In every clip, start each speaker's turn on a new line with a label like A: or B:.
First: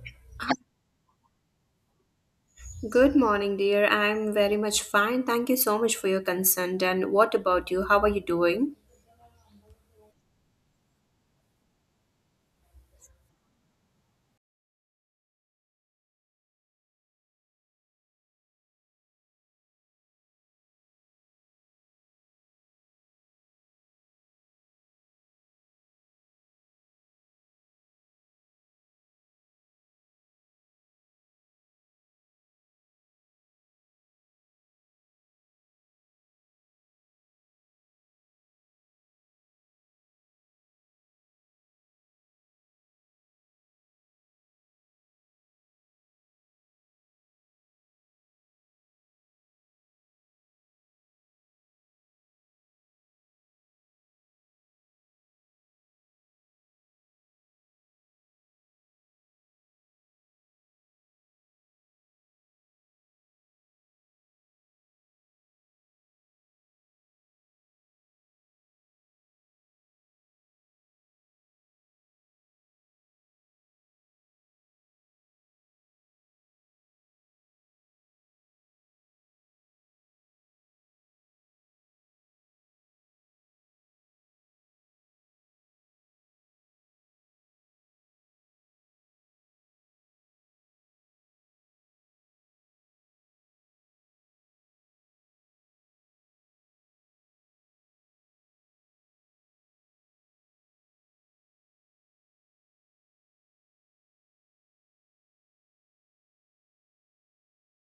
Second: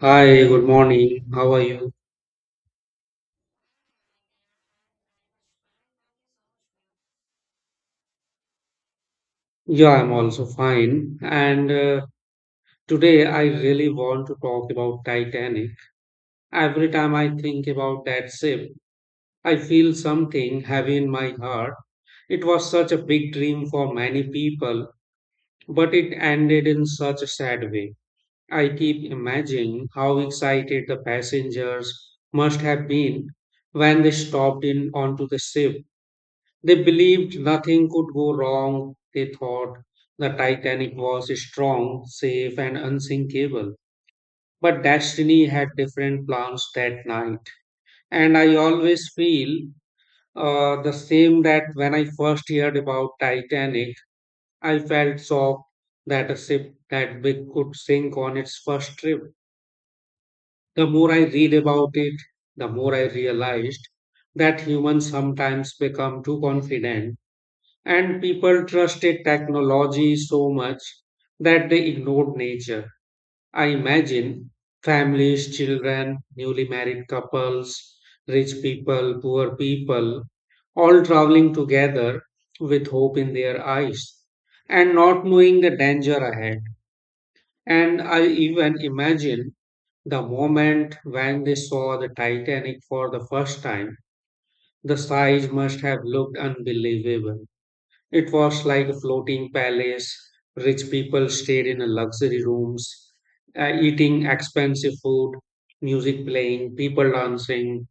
A: Hi, good morning. How are you?
B: Good morning, dear. I'm very much fine. Thank you so much for your consent. And what about you? How are you doing?
A: Yeah, I'm also fine. And Today I really want to talk about Titanic. Every time I think about that ship, I feel something heavy in my heart. It was such a big dream for many people, but it ended in such a sad way. I keep imagining how excited the passengers must have been when they stopped in onto the ship. They believed nothing could go wrong. They thought the Titanic was strong, safe, and unsinkable. But Destiny had different plans that night. And I always feel the same that when I first heard about Titanic, I felt shocked that a ship that big could sink on its first trip. The more I read about it, the more I realized that humans sometimes become too confident and people trusted technology so much that they ignored nature. I imagine families, children, newly married couples, rich people, poor people, all traveling together with hope in their eyes and not knowing the danger ahead. And I even imagine the moment when they saw the Titanic for the first time, the size must have looked unbelievable, it was like a floating palace. Rich people stayed in luxury rooms, eating expensive food, music playing, people dancing,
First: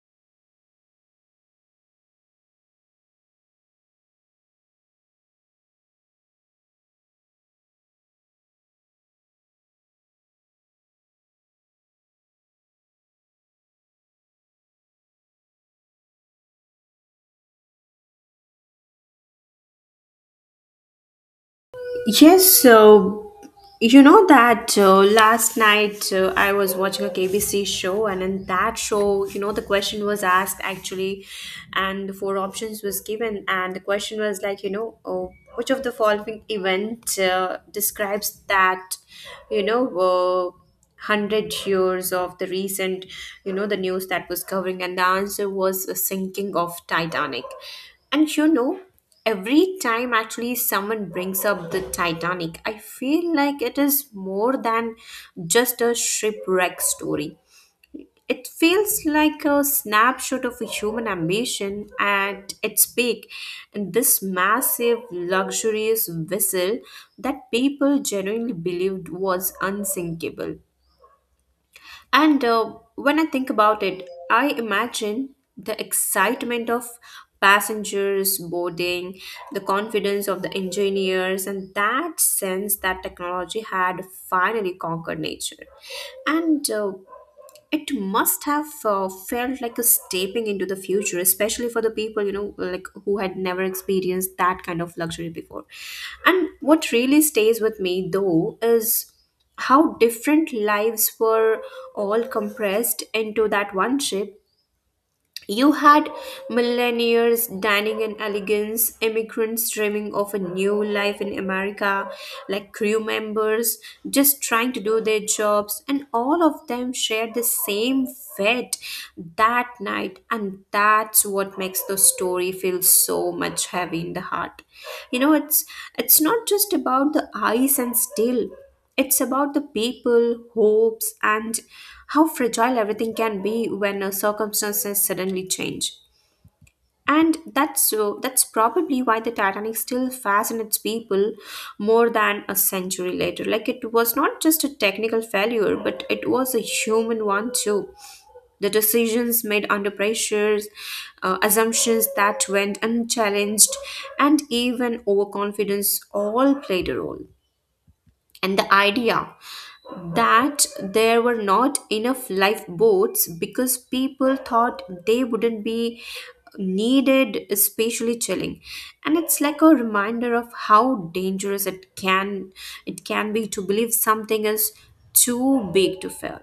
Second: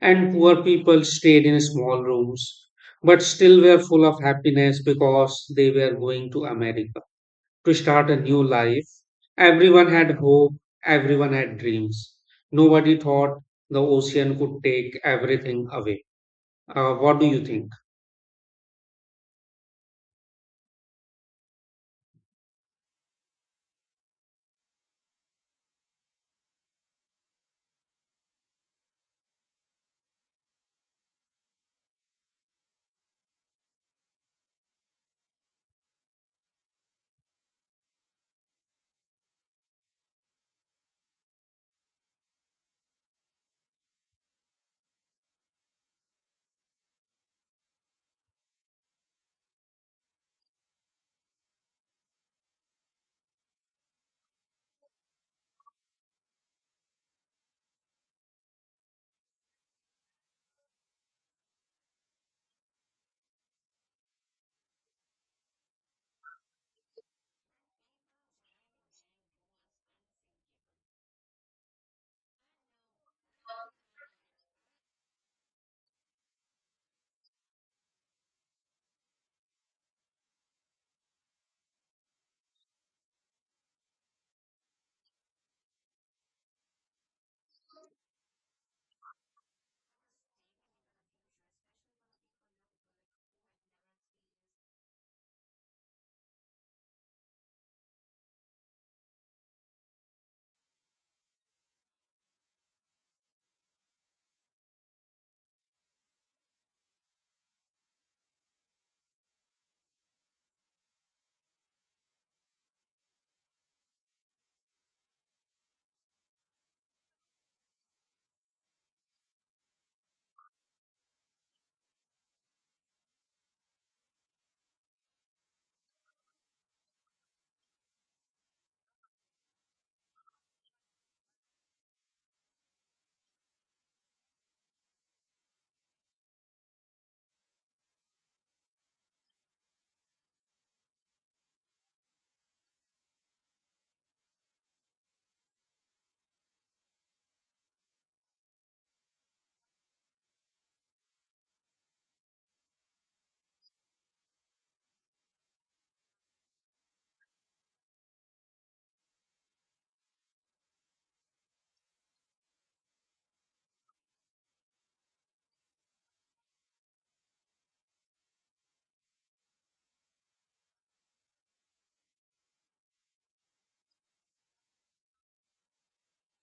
A: and poor people stayed in small rooms, but still were full of happiness because they were going to America to start a new life. Everyone had hope, everyone had dreams. Nobody thought the ocean could take everything away. What do you think?
B: Yes, so that last night I was watching a KBC show, and in that show, the question was asked actually, and the four options was given, and the question was like, which of the following event describes that, you know, uh, 100 years of the recent, the news that was covering. And the answer was a sinking of Titanic. And every time actually someone brings up the Titanic, I feel like it is more than just a shipwreck story. It feels like a snapshot of a human ambition at its peak, and this massive luxurious vessel that people genuinely believed was unsinkable. And when I think about it, I imagine the excitement of passengers boarding, the confidence of the engineers, and that sense that technology had finally conquered nature. And it must have felt like a stepping into the future, especially for the people, like who had never experienced that kind of luxury before. And what really stays with me though is how different lives were all compressed into that one trip. You had millionaires dining in elegance, immigrants dreaming of a new life in America, like crew members just trying to do their jobs, and all of them shared the same fate that night, and that's what makes the story feel so much heavy in the heart. You know, it's it's not just about the ice and steel. It's about the people, hopes, and how fragile everything can be when circumstances suddenly change. And that's probably why the Titanic still fascinates people more than a century later. Like it was not just a technical failure, but it was a human one too. The decisions made under pressures, assumptions that went unchallenged, and even overconfidence all played a role. And the idea that there were not enough lifeboats because people thought they wouldn't be needed, especially chilling. And it's like a reminder of how dangerous it can be to believe something is too big to fail.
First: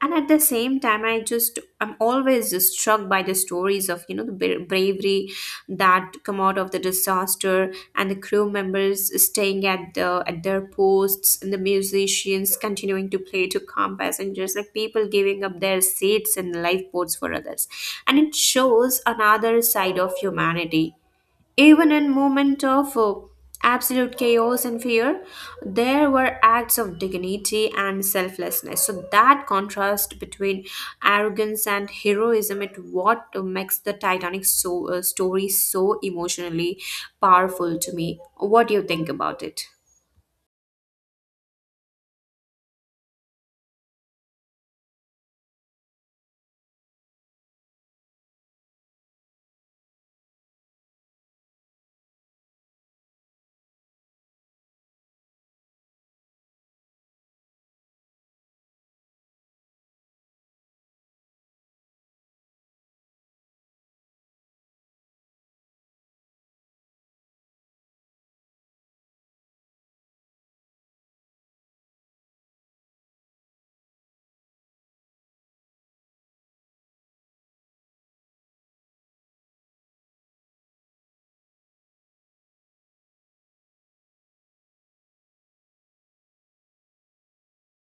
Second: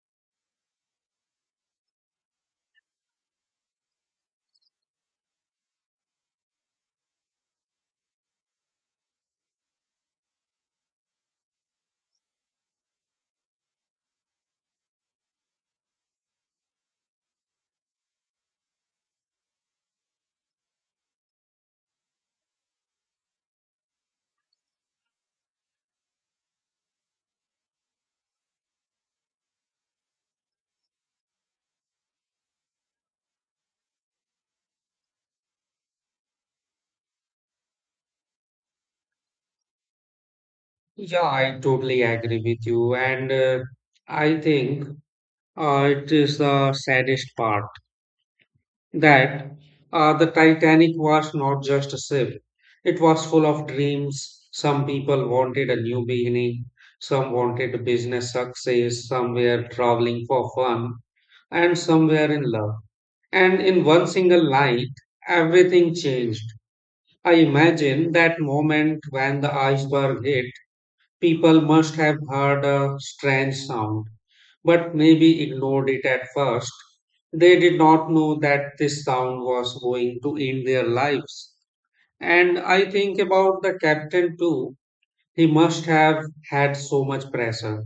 B: And at the same time, I'm always just struck by the stories of, the bravery that come out of the disaster, and the crew members staying at their posts, and the musicians continuing to play to calm passengers, like people giving up their seats and lifeboats for others. And it shows another side of humanity. Even in moment of absolute chaos and fear, there were acts of dignity and selflessness. So that contrast between arrogance and heroism it what makes the Titanic so, story so emotionally powerful to me. What do you think about it?
A: Yeah, I totally agree with you. And I think it is the saddest part that the Titanic was not just a ship, it was full of dreams. Some people wanted a new beginning, some wanted a business success, some were traveling for fun, and some were in love. And in one single night, everything changed. I imagine that moment when the iceberg hit. People must have heard a strange sound, but maybe ignored it at first. They did not know that this sound was going to end their lives. And I think about the captain too. He must have had so much pressure.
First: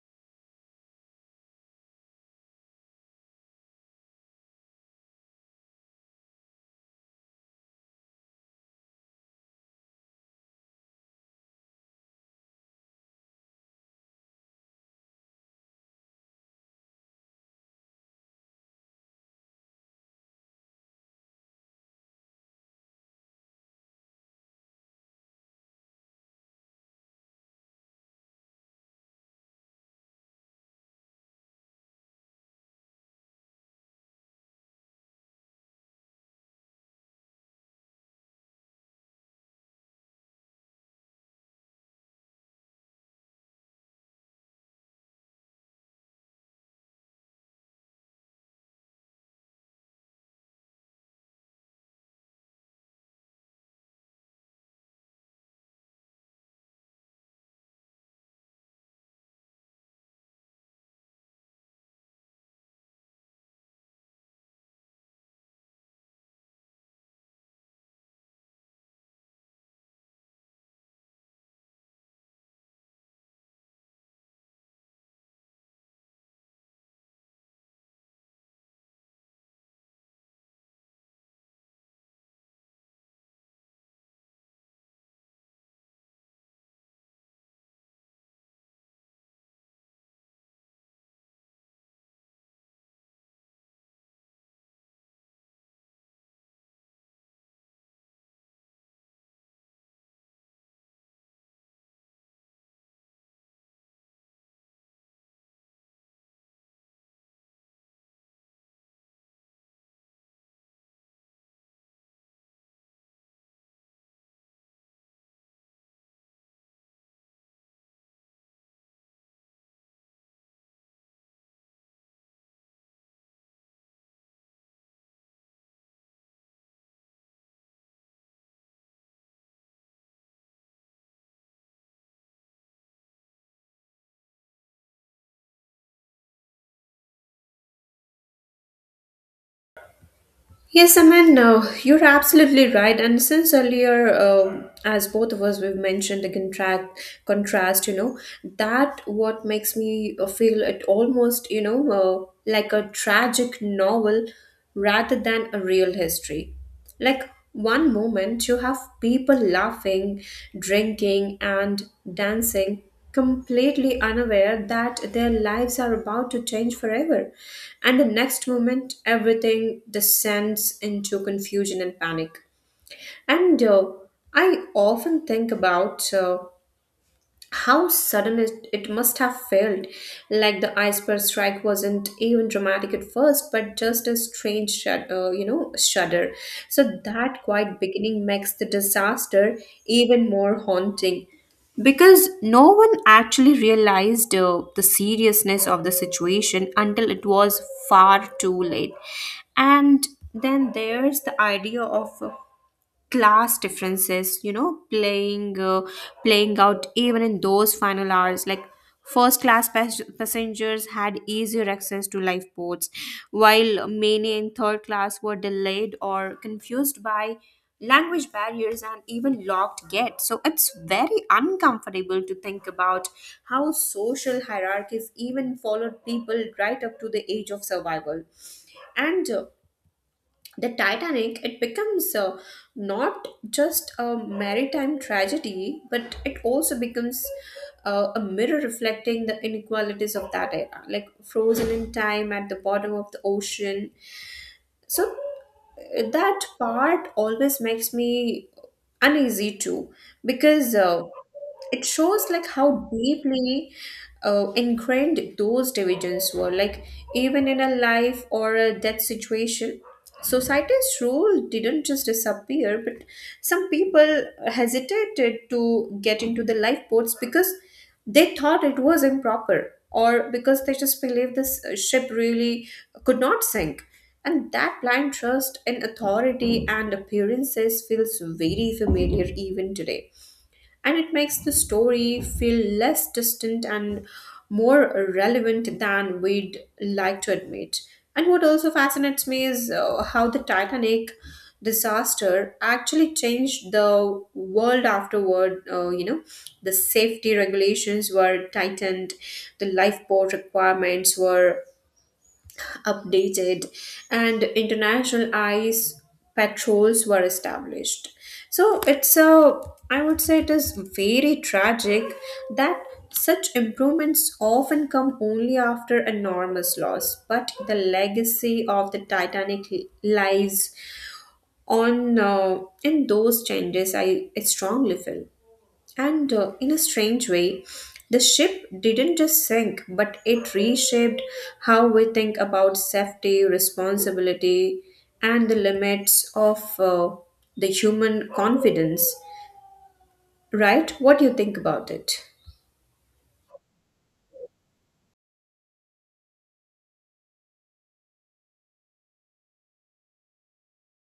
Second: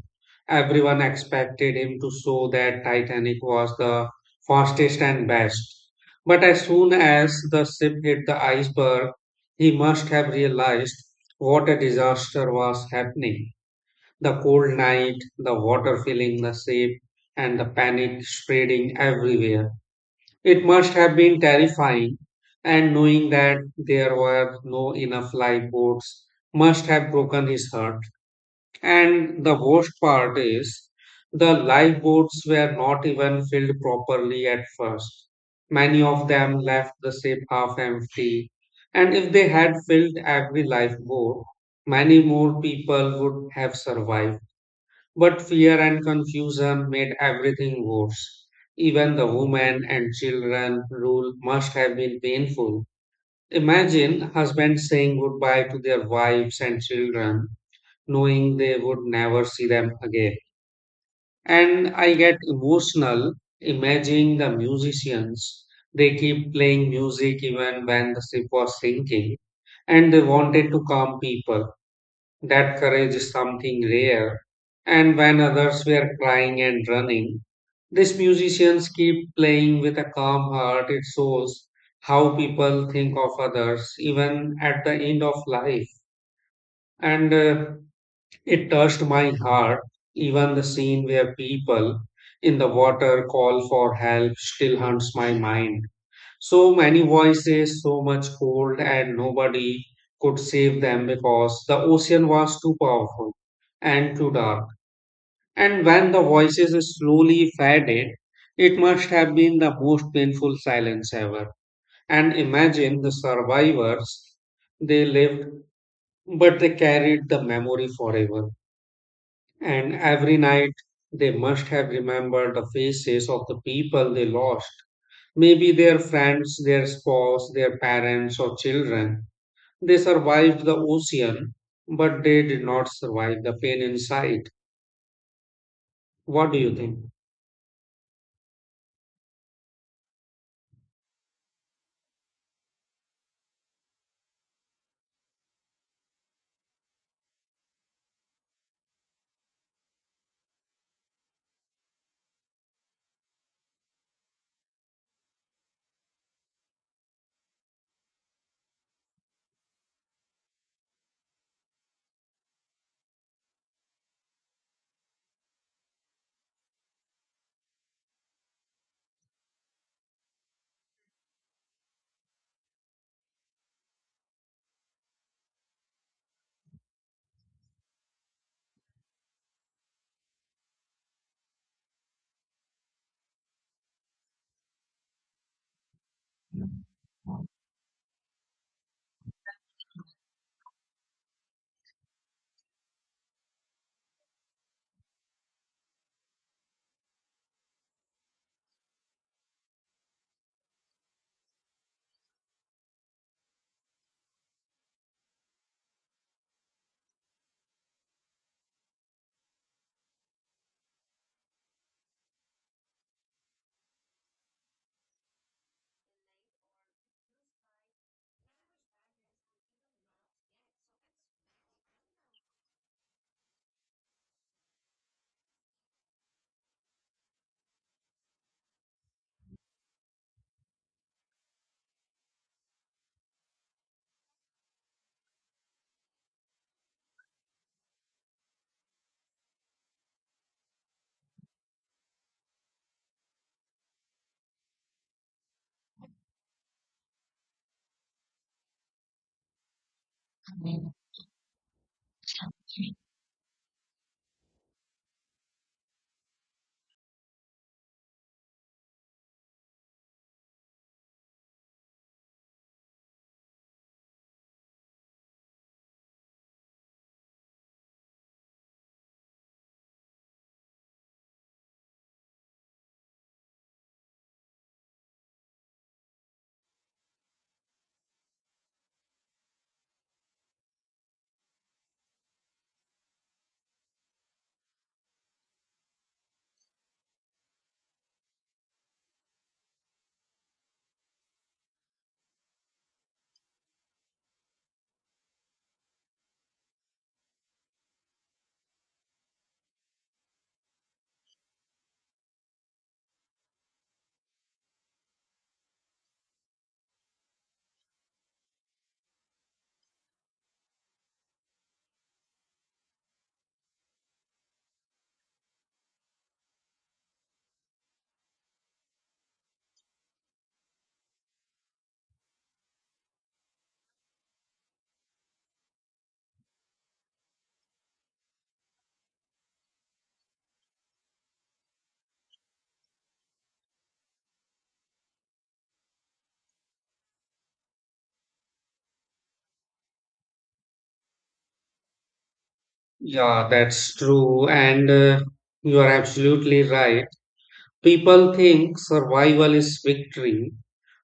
A: Everyone expected him to show that Titanic was the fastest and best. But as soon as the ship hit the iceberg, he must have realized what a disaster was happening. The cold night, the water filling the ship, and the panic spreading everywhere. It must have been terrifying, and knowing that there were no enough lifeboats must have broken his heart. And the worst part is, the lifeboats were not even filled properly at first. Many of them left the ship half empty, and if they had filled every lifeboat, many more people would have survived. But fear and confusion made everything worse. Even the women and children rule must have been painful. Imagine husbands saying goodbye to their wives and children, knowing they would never see them again. And I get emotional imagining the musicians. They keep playing music even when the ship was sinking, and they wanted to calm people that courage is something rare. And when others were crying and running, these musicians keep playing with a calm heart. It shows how people think of others, even at the end of life. And It touched my heart. Even the scene where people in the water call for help still haunts my mind. So many voices, so much cold, and nobody could save them because the ocean was too powerful and too dark. And when the voices slowly faded, it must have been the most painful silence ever. And imagine the survivors, they lived, but they carried the memory forever. And every night, they must have remembered the faces of the people they lost. Maybe their friends, their spouse, their parents, or children. They survived the ocean, but they did not survive the pain inside. What do you think?
B: Yes, I mean, you're absolutely right. And since earlier, as both of us we've mentioned the contract contrast, that what makes me feel it almost, like a tragic novel rather than a real history. Like one moment, you have people laughing, drinking, and dancing, completely unaware that their lives are about to change forever. And the next moment, everything descends into confusion and panic. And I often think about. How sudden it must have felt, like the iceberg strike wasn't even dramatic at first, but just a strange shudder. So that quiet beginning makes the disaster even more haunting, because no one actually realized the seriousness of the situation until it was far too late. And then there's the idea of, class differences, playing, playing out even in those final hours, like first class passengers had easier access to lifeboats, while many in third class were delayed or confused by language barriers and even locked gates. So it's very uncomfortable to think about how social hierarchies even followed people right up to the age of survival. And the Titanic, it becomes, not just a maritime tragedy, but it also becomes a mirror reflecting the inequalities of that era, like frozen in time at the bottom of the ocean. So that part always makes me uneasy too, because it shows, like how deeply ingrained those divisions were, like even in a life or a death situation, society's rule didn't just disappear. But some people hesitated to get into the lifeboats because they thought it was improper, or because they just believed this ship really could not sink. And that blind trust in authority and appearances feels very familiar even today, and it makes the story feel less distant and more relevant than we'd like to admit. And what also fascinates me is how the Titanic disaster actually changed the world afterward. The safety regulations were tightened, the lifeboat requirements were updated, and international ice patrols were established. So it's a, I would say it is very tragic that such improvements often come only after enormous loss. But the legacy of the Titanic lies on, in those changes, I strongly feel. And in a strange way, the ship didn't just sink, but it reshaped how we think about safety, responsibility, and the limits of the human confidence. Right? What do you think about it?
A: Yeah, that's true. And You are absolutely right. People think survival is victory,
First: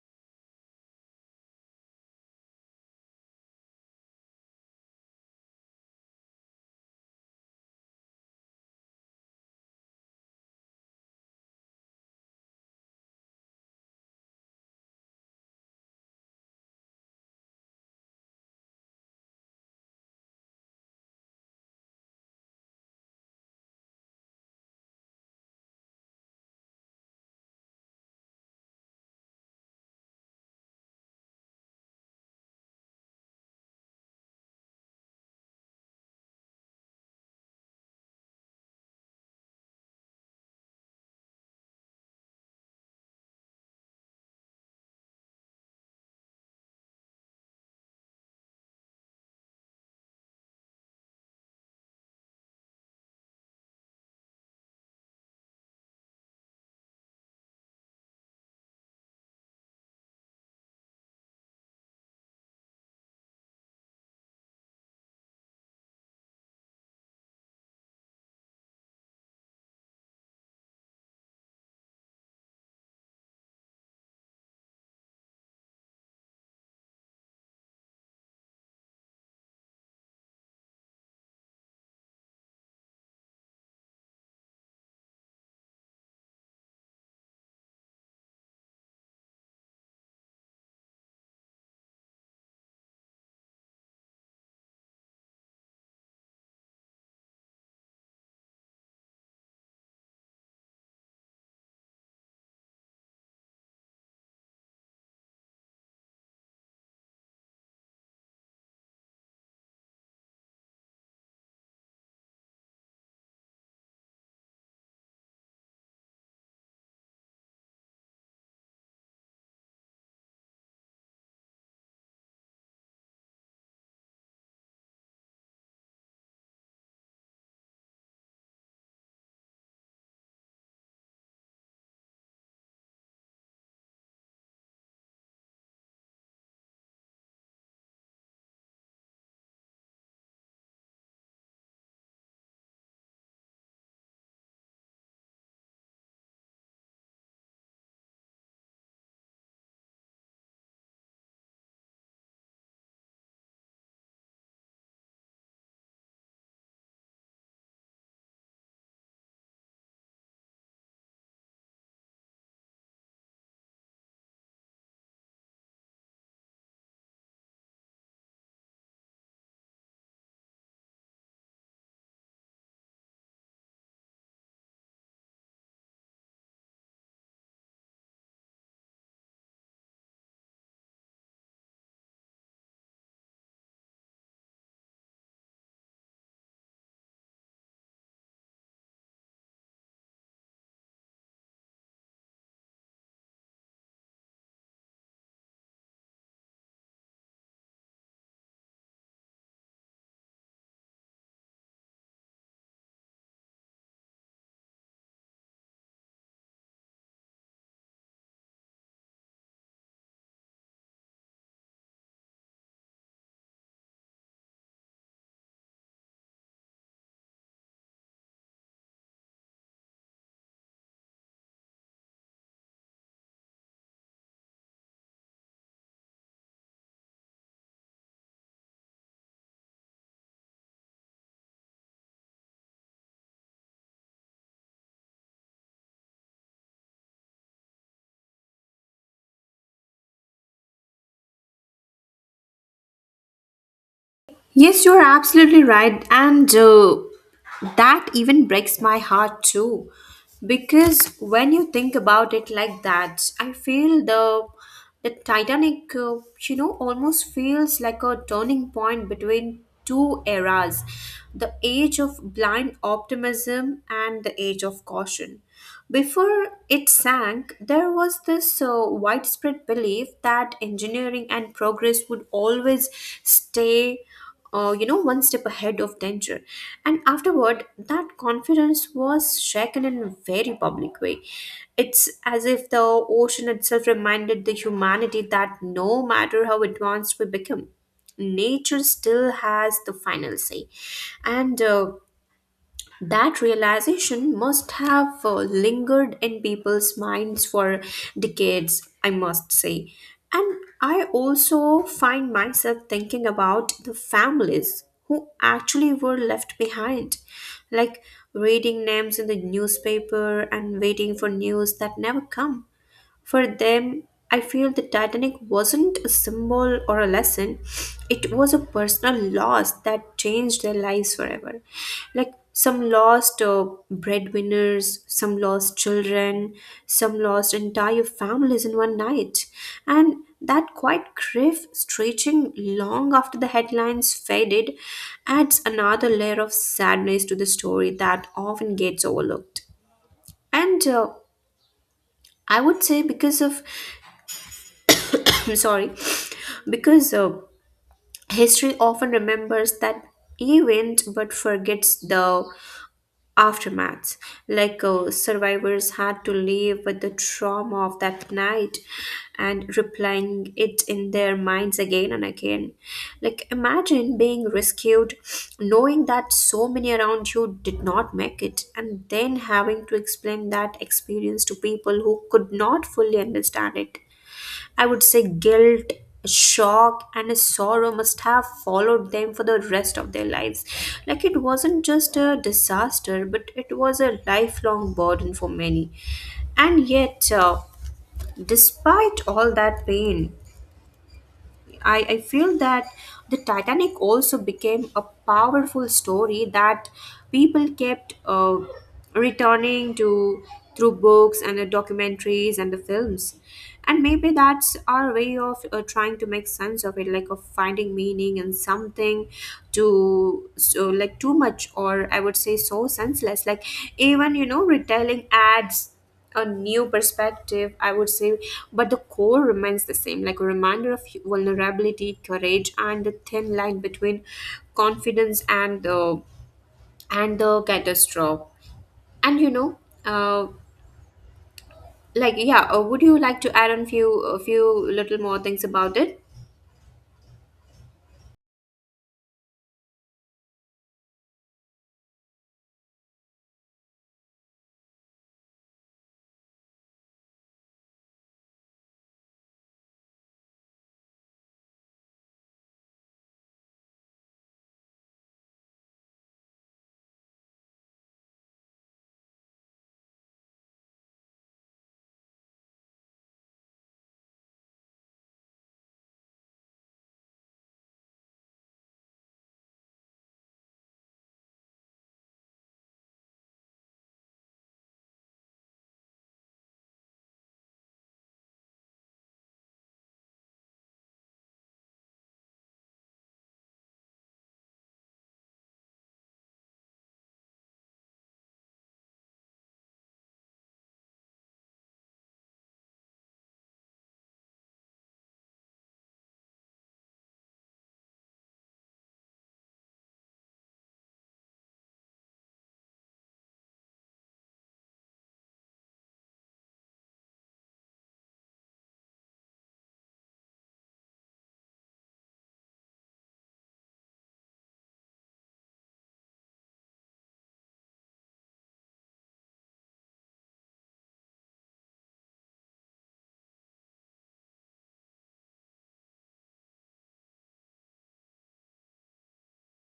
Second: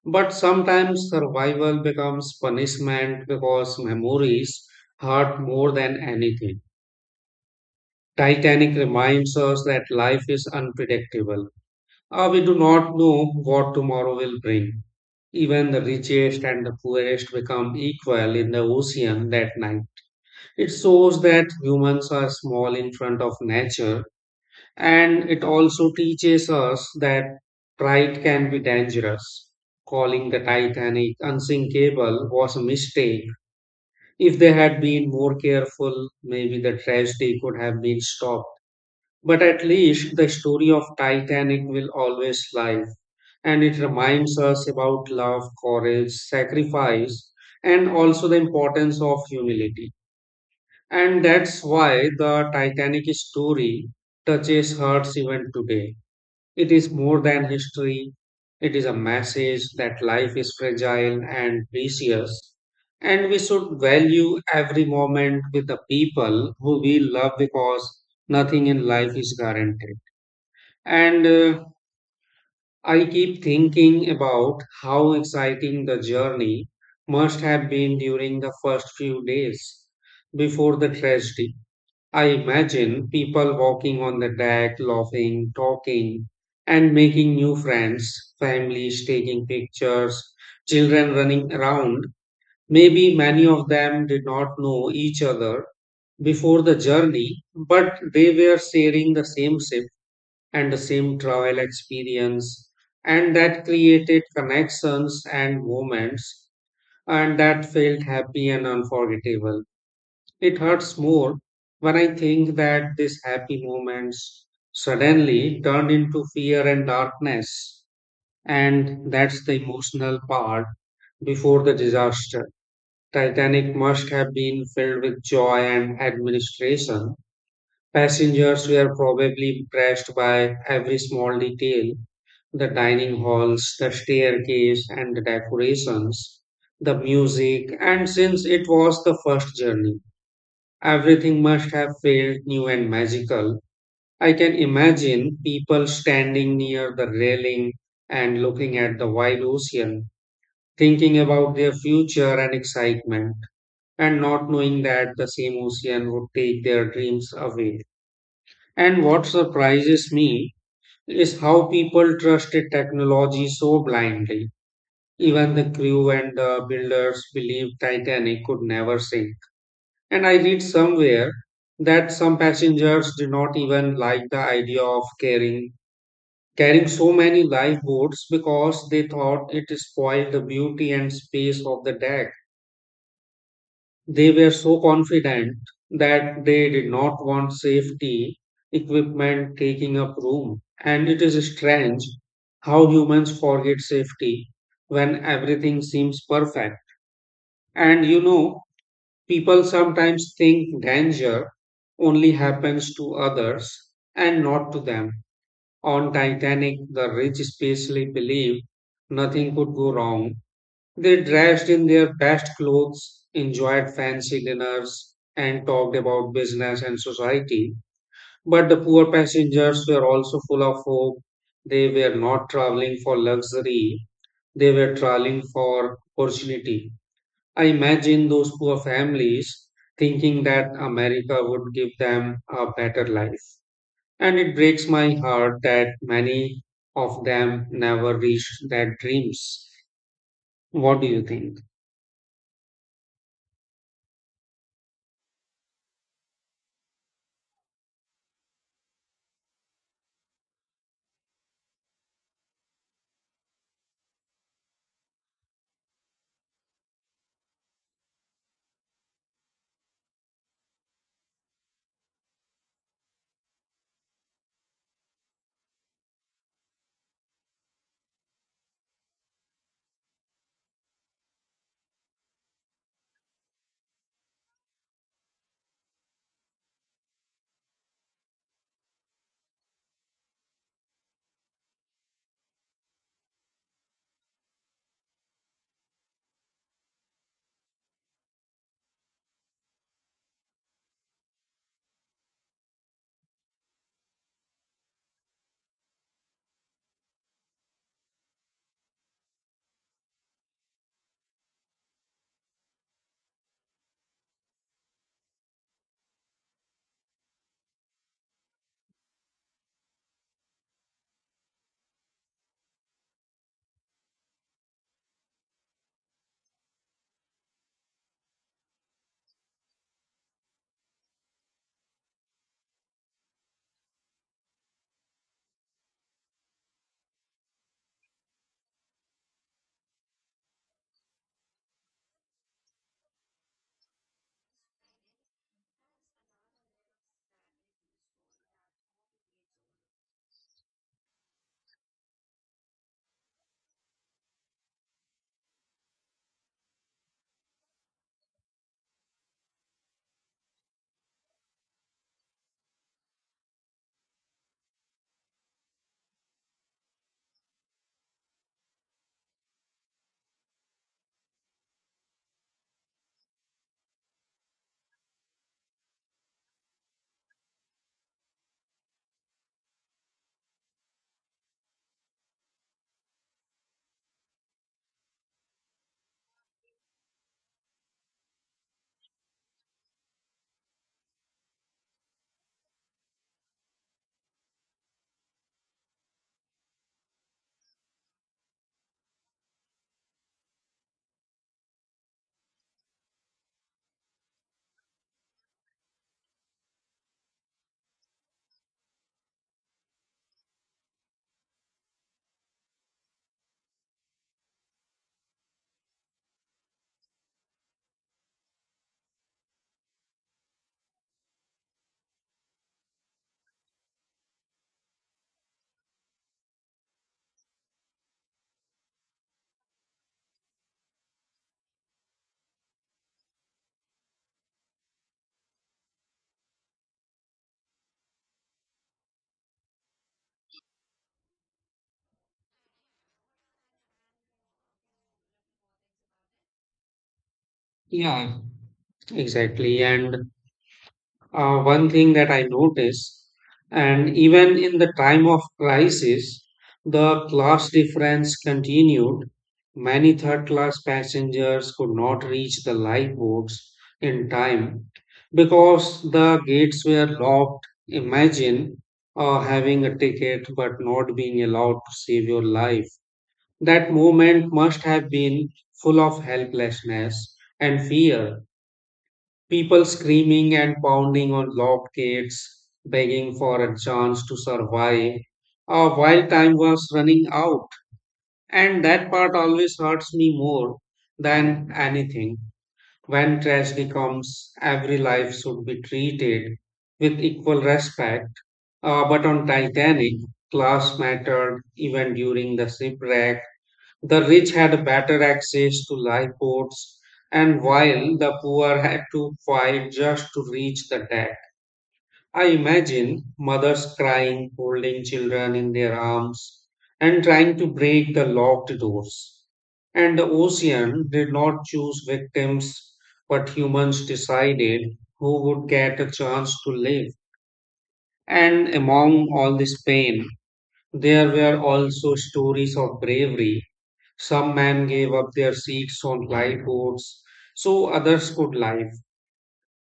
A: but sometimes survival becomes punishment because memories hurt more than anything. Titanic reminds us that life is unpredictable. We do not know what tomorrow will bring. Even the richest and the poorest become equal in the ocean that night. It shows that humans are small in front of nature, and it also teaches us that pride can be dangerous. Calling the Titanic unsinkable was a mistake. If they had been more careful, maybe the tragedy could have been stopped. But at least the story of Titanic will always live, and it reminds us about love, courage, sacrifice, and also the importance of humility. And that's why the Titanic story touches hearts even today. It is more than history, it is a message that life is fragile and precious, and we should value every moment with the people who we love because nothing in life is guaranteed. And I keep thinking about how exciting the journey must have been during the first few days before the tragedy. I imagine people walking on the deck, laughing, talking, and making new friends, families taking pictures, children running around. Maybe many of them did not know each other before the journey, but they were sharing the same ship and the same travel experience, and that created connections and moments, and that felt happy and unforgettable. It hurts more when I think that these happy moments suddenly turned into fear and darkness. And that's the emotional part. Before the disaster, Titanic must have been filled with joy and administration. Passengers were probably impressed by every small detail, the dining halls, the staircase, and the decorations, the music, and since it was the first journey, everything must have felt new and magical. I can imagine people standing near the railing and looking at the wide ocean, thinking about their future and excitement, and not knowing that the same ocean would take their dreams away. And what surprises me is how people trusted technology so blindly. Even the crew and the builders believed Titanic could never sink. And I read somewhere that some passengers did not even like the idea of carrying so many lifeboats because they thought it spoiled the beauty and space of the deck. They were so confident that they did not want safety equipment taking up room. And it is strange how humans forget safety when everything seems perfect. And you know, people sometimes think danger only happens to others and not to them. On Titanic, the rich spacely believed nothing could go wrong. They dressed in their best clothes, enjoyed fancy dinners, and talked about business and society. But the poor passengers were also full of hope. They were not traveling for luxury, they were traveling for opportunity. I imagine those poor families thinking that America would give them a better life. And it breaks my heart that many of them never reached their dreams. What do you think?
B: Yes, you're absolutely right. And that even breaks my heart too. Because when you think about it like that, I feel the Titanic, almost feels like a turning point between two eras, the age of blind optimism and the age of caution. Before it sank, there was this widespread belief that engineering and progress would always stay, one step ahead of danger. And afterward, that confidence was shaken in a very public way. It's as if the ocean itself reminded the humanity that no matter how advanced we become, nature still has the final say. And that realization must have lingered in people's minds for decades, I must say. And I also find myself thinking about the families who actually were left behind, like reading names in the newspaper and waiting for news that never come. For them, I feel the Titanic wasn't a symbol or a lesson, it was a personal loss that changed their lives forever. Like some lost, breadwinners, some lost children, some lost entire families in one night. And that quite grief, stretching long after the headlines faded, adds another layer of sadness to the story that often gets overlooked. And I would say, because of, I'm sorry, because history often remembers that event but forgets the aftermath. Like survivors had to live with the trauma of that night, and replaying it in their minds again and again. Like imagine being rescued, knowing that so many around you did not make it, and then having to explain that experience to people who could not fully understand it. I would say guilt, shock, and a sorrow must have followed them for the rest of their lives. Like it wasn't just a disaster, but it was a lifelong burden for many. And yet, despite all that pain, I feel that the Titanic also became a powerful story that people kept returning to through books and the documentaries and the films. And maybe that's our way of trying to make sense of it, like of finding meaning in something too, so like too much, or I would say so senseless. Like even, retelling ads a new perspective, I would say. But the core remains the same, like a reminder of vulnerability, courage, and the thin line between confidence and the catastrophe. And uh, like yeah, would you like to add on few a few little more things about it?
A: Yeah, exactly. And One thing that I notice, and even in the time of crisis, the class difference continued. Many third class passengers could not reach the lifeboats in time because the gates were locked. Imagine having a ticket but not being allowed to save your life. That moment must have been full of helplessness and fear. People screaming and pounding on locked gates, begging for a chance to survive. While time was running out, and that part always hurts me more than anything. When tragedy comes, every life should be treated with equal respect. But on Titanic, class mattered even during the shipwreck. The rich had better access to lifeboats, and while the poor had to fight just to reach the deck. I imagine mothers crying, holding children in their arms, and trying to break the locked doors. And the ocean did not choose victims, but humans decided who would get a chance to live. And among all this pain, there were also stories of bravery. Some men gave up their seats on lifeboats so others could live.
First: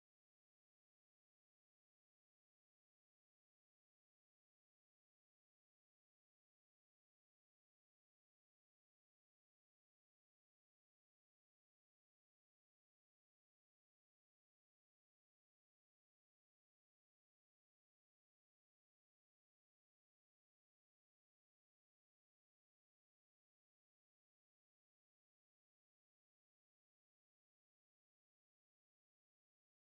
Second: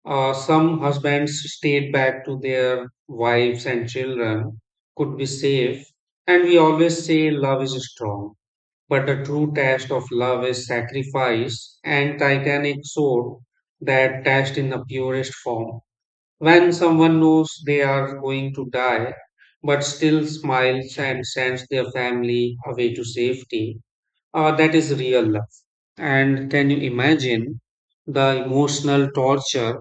A: Some husbands stayed back to their wives and children could be safe. And we always say love is strong, but the true test of love is sacrifice, and Titanic showed that test in the purest form. When someone knows they are going to die, but still smiles and sends their family away to safety, that is real love. And can you imagine the emotional torture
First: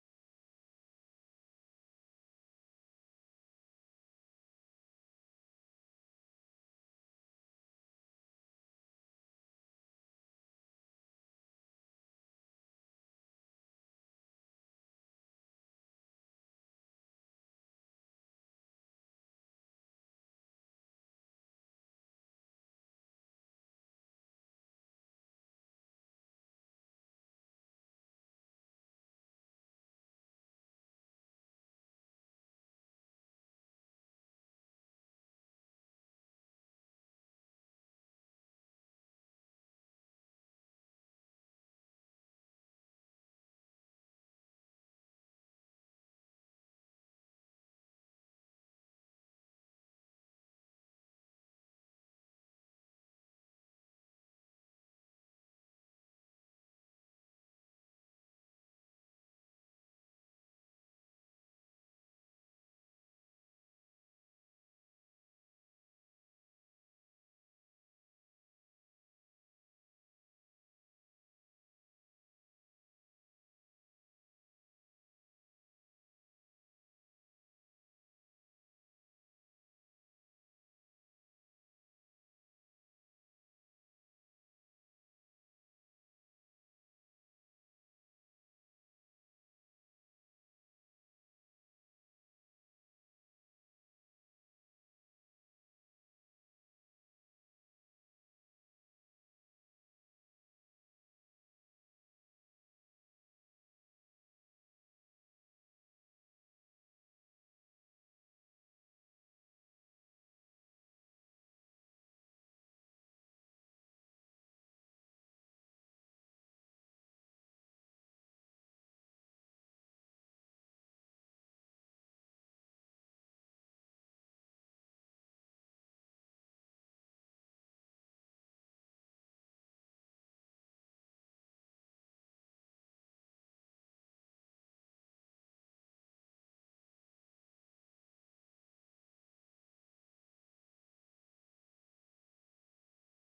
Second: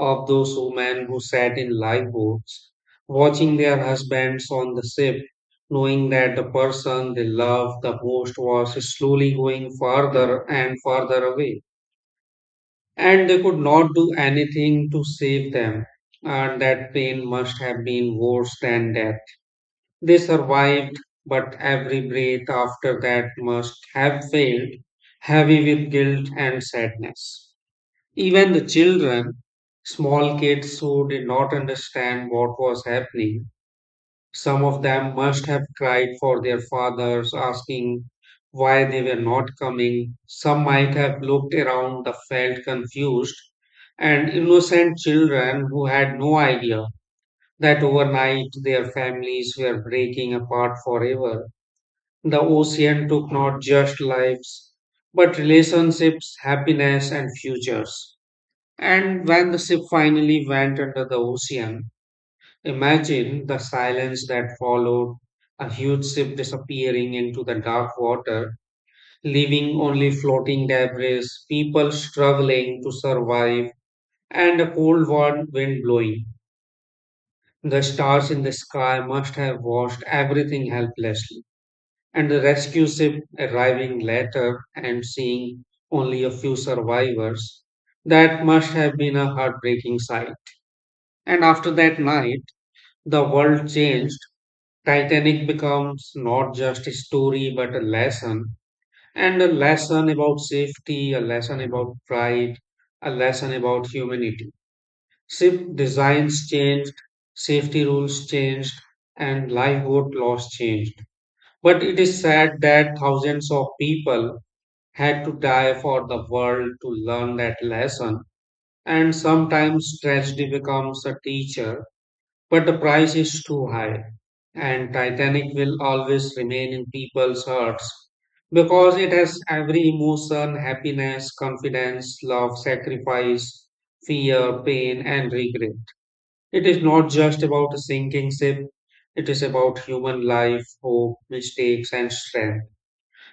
A: of those women who sat in lifeboats, watching their husbands on the ship, knowing that the person they loved the most was slowly going farther and farther away, and they could not do anything to save them? And that pain must have been worse than death. They survived, but every breath after that must have failed, heavy with guilt and sadness. Even the children, small kids who did not understand what was happening, some of them must have cried for their fathers, asking why they were not coming. Some might have looked around the felt confused, and innocent children who had no idea that overnight their families were breaking apart forever. The ocean took not just lives, but relationships, happiness, and futures. And when the ship finally went under the ocean, imagine the silence that followed, a huge ship disappearing into the dark water, leaving only floating debris, people struggling to survive, and a cold wind blowing. The stars in the sky must have watched everything helplessly. And the rescue ship arriving later and seeing only a few survivors, that must have been a heartbreaking sight. And after that night, the world changed. Titanic becomes not just a story but a lesson, and a lesson about safety, a lesson about pride, a lesson about humanity. Ship designs changed, safety rules changed, and lifeboat laws changed. But it is sad that thousands of people had to die for the world to learn that lesson, and sometimes tragedy becomes a teacher but the price is too high, and Titanic will always remain in people's hearts because it has every emotion happiness, confidence, love, sacrifice, fear, pain, and regret. It is not just about a sinking ship, it is about human life, hope, mistakes, and strength.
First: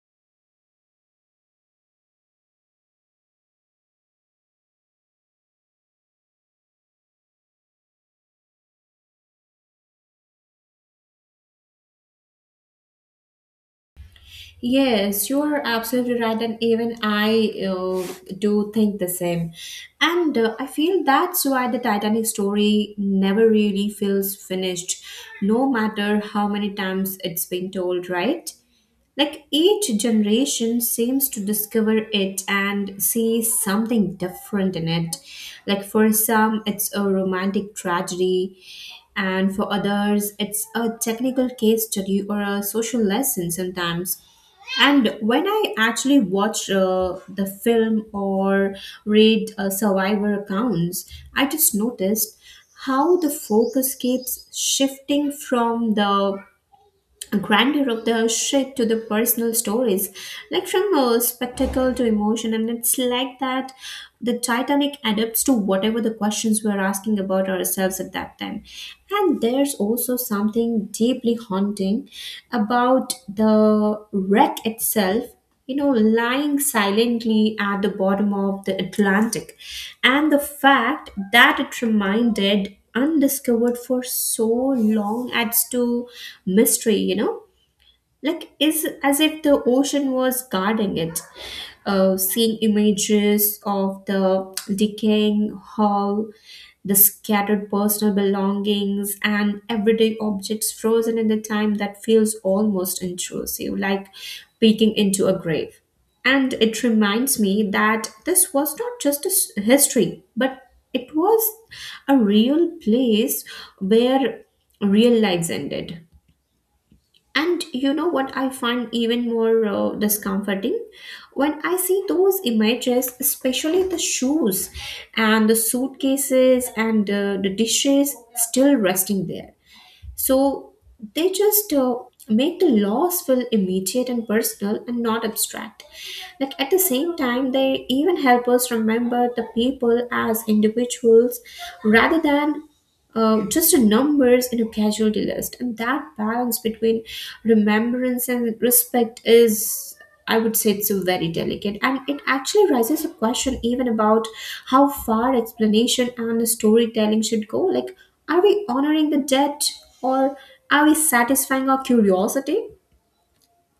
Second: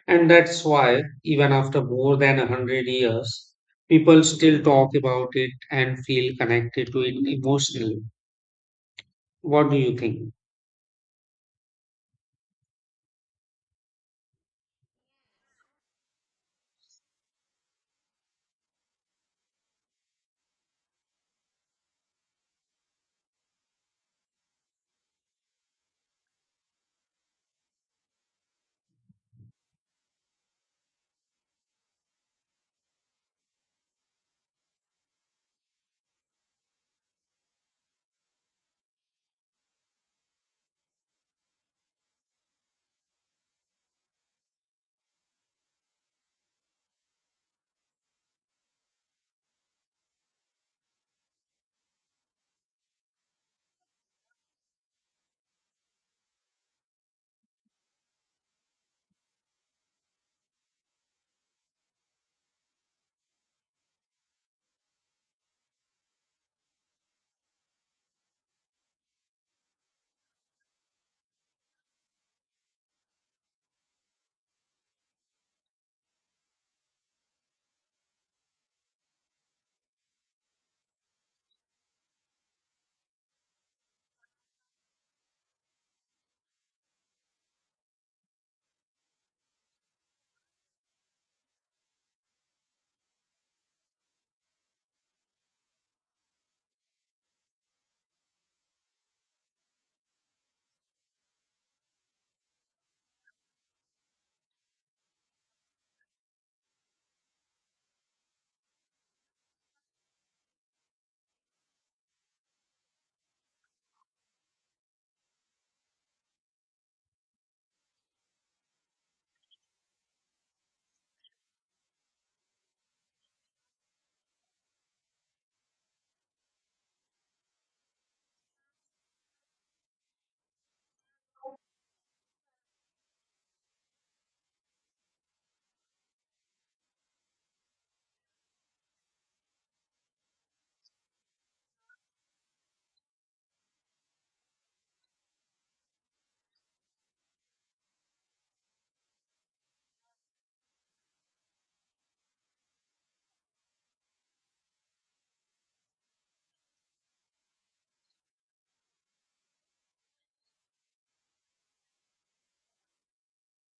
A: And that's why, even after more than a hundred years, people still talk about it and feel connected to it emotionally. What do you think?
B: Yes, you're absolutely right, and even I do think the same. And I feel that's why the Titanic story never really feels finished, no matter how many times it's been told, right? Like each generation seems to discover it and see something different in it. Like for some, it's a romantic tragedy, and for others, it's a technical case study or a social lesson sometimes. And when I actually watch the film or read survivor accounts, I just noticed how the focus keeps shifting from the grandeur of the ship to the personal stories, like from spectacle to emotion. And it's like that the Titanic adapts to whatever the questions we're asking about ourselves at that time. And there's also something deeply haunting about the wreck itself, you know, lying silently at the bottom of the Atlantic. And the fact that it remained undiscovered for so long adds to mystery, you know, like is as if the ocean was guarding it. Uh, seeing images of the decaying hull, the scattered personal belongings and everyday objects frozen in the time, that feels almost intrusive, like peeking into a grave. And it reminds me that this was not just a history, but it was a real place where real lives ended. And you know what I find even more discomforting? When I see those images, especially the shoes and the suitcases and, the dishes still resting there. So they just make the laws feel immediate and personal, and not abstract. Like at the same time, they even help us remember the people as individuals rather than just the numbers in a casualty list. And that balance between remembrance and respect is, I would say, it's a very delicate, and it actually raises a question even about how far explanation and storytelling should go. Like, are we honoring the dead, or are we satisfying our curiosity?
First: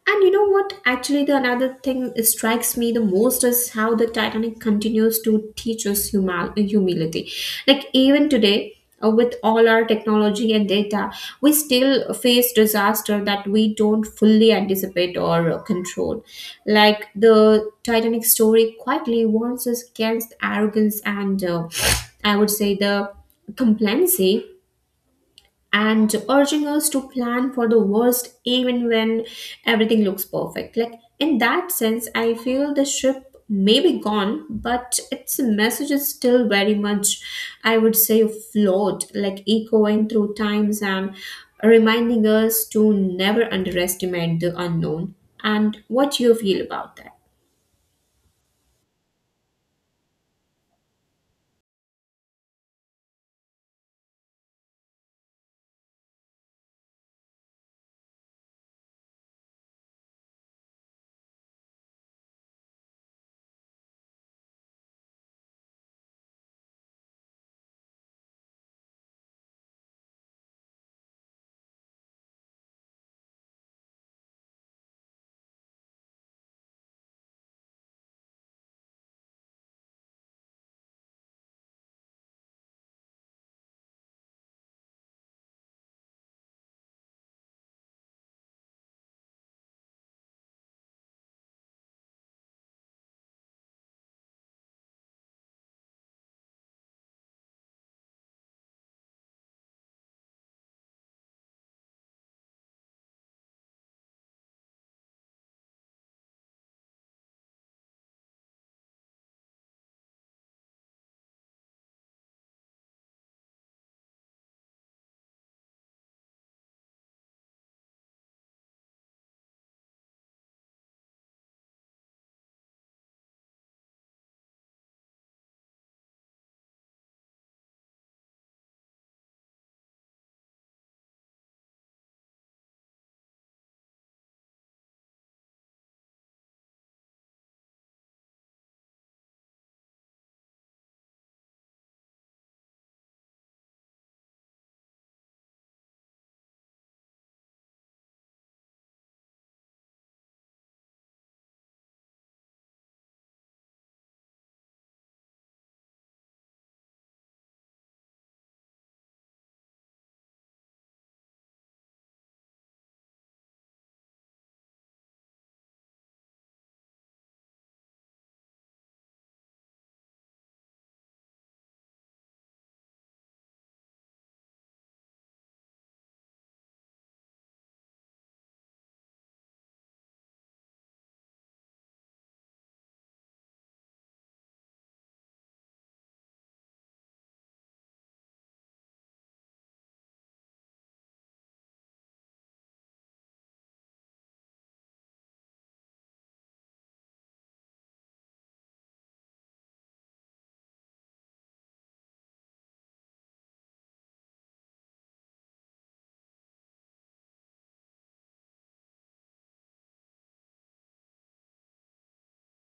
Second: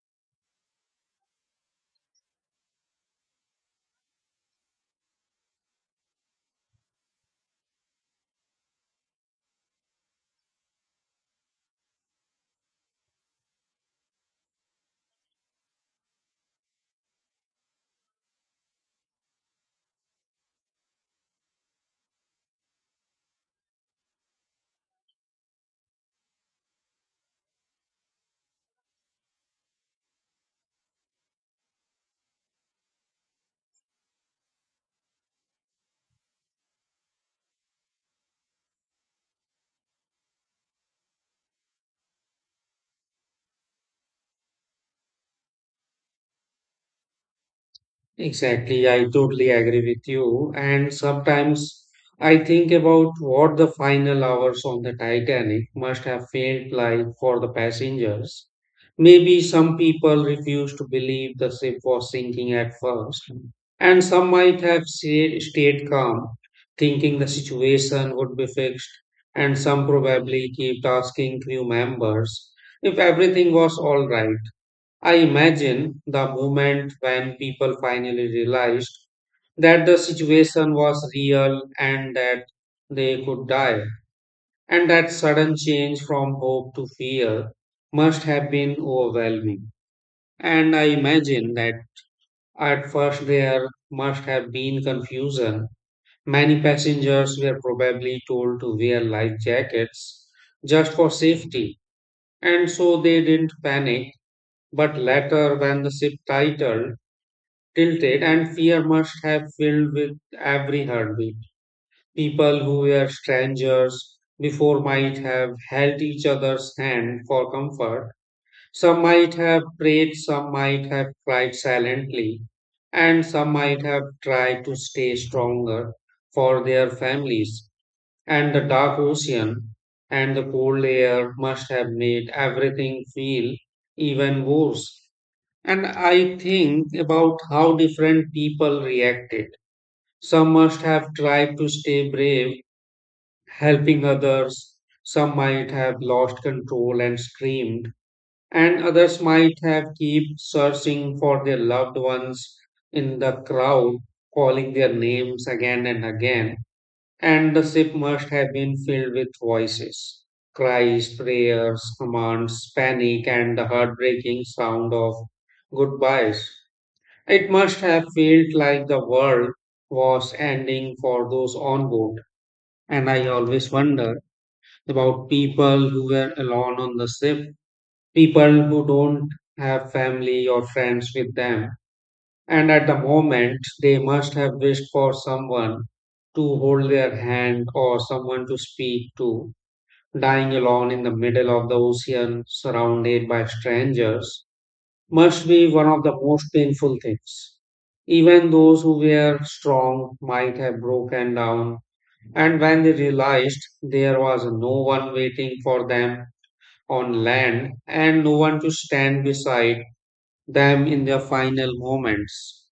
B: And you know what? Actually, the another thing strikes me the most is how the Titanic continues to teach us humility. Like even today, with all our technology and data, we still face disaster that we don't fully anticipate or, control. Like the Titanic story quietly warns us against arrogance, and I would say the complacency, and urging us to plan for the worst even when everything looks perfect. Like, in that sense, I feel the ship may be gone, but its message is still very much, I would say, float, like echoing through times and reminding us to never underestimate the unknown. And what do you feel about that?
A: Exactly, I totally agree with you. And sometimes I think about what the final hours on the Titanic must have felt like for the passengers. Maybe some people refused to believe the ship was sinking at first, and some might have stayed calm, thinking the situation would be fixed, and some probably kept asking crew members if everything was all right. I imagine the moment when people finally realized that the situation was real and that they could die, and that sudden change from hope to fear must have been overwhelming. And I imagine that at first there must have been confusion. Many passengers were probably told to wear life jackets just for safety, and so they didn't panic. But later, when the ship tilted and fear must have filled with every heartbeat. People who were strangers before might have held each other's hand for comfort. Some might have prayed, some might have cried silently, and some might have tried to stay stronger for their families. And the dark ocean and the cold air must have made everything feel even worse. And I think about how different people reacted. Some must have tried to stay brave, helping others. Some might have lost control and screamed. And others might have kept searching for their loved ones in the crowd, calling their names again and again. And the ship must have been filled with voices, cries, prayers, commands, panic, and the heartbreaking sound of goodbyes. It must have felt like the world was ending for those on board. And I always wonder about people who were alone on the ship, people who don't have family or friends with them. And at the moment, they must have wished for someone to hold their hand or someone to speak to. Dying alone in the middle of the ocean, surrounded by strangers, must be one of the most painful things. Even those who were strong might have broken down, and when they realized there was no one waiting for them on land and no one to stand beside them in their final moments.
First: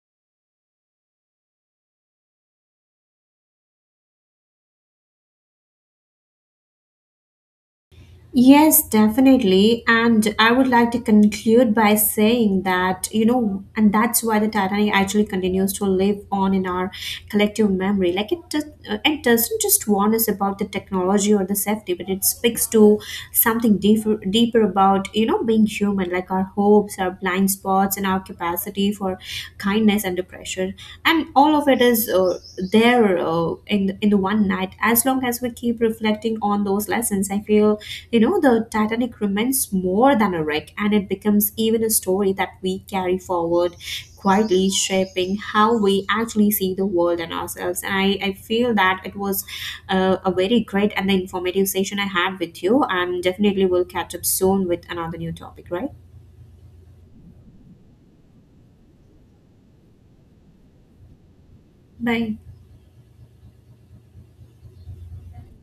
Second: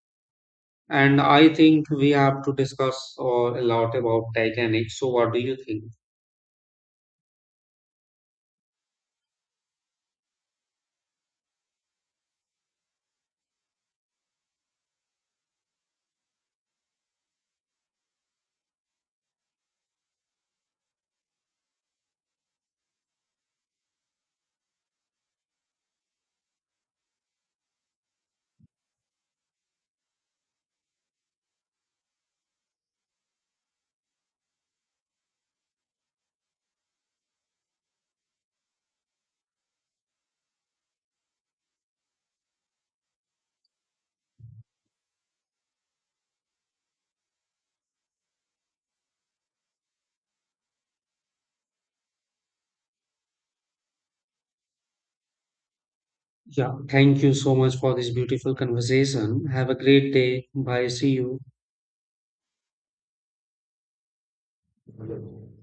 A: And I think we have to discuss or a lot about Titanic. So, what do you think?
B: Yes, definitely. And I would like to conclude by saying that, and that's why the Titanic actually continues to live on in our collective memory. Like it does, it doesn't just warn us about the technology or the safety, but it speaks to something deeper, deeper about, being human, like our hopes, our blind spots, and our capacity for kindness under pressure. And all of it is there, in the one night. As long as we keep reflecting on those lessons, I feel, the Titanic remains more than a wreck, and it becomes even a story that we carry forward quietly, shaping how we actually see the world and ourselves. And I feel that it was a very great and informative session I had with you, and definitely we'll catch up soon with another new topic, right?
A: Yeah, thank you so much for this beautiful conversation. Have a great day. Bye. See you.
B: Bye.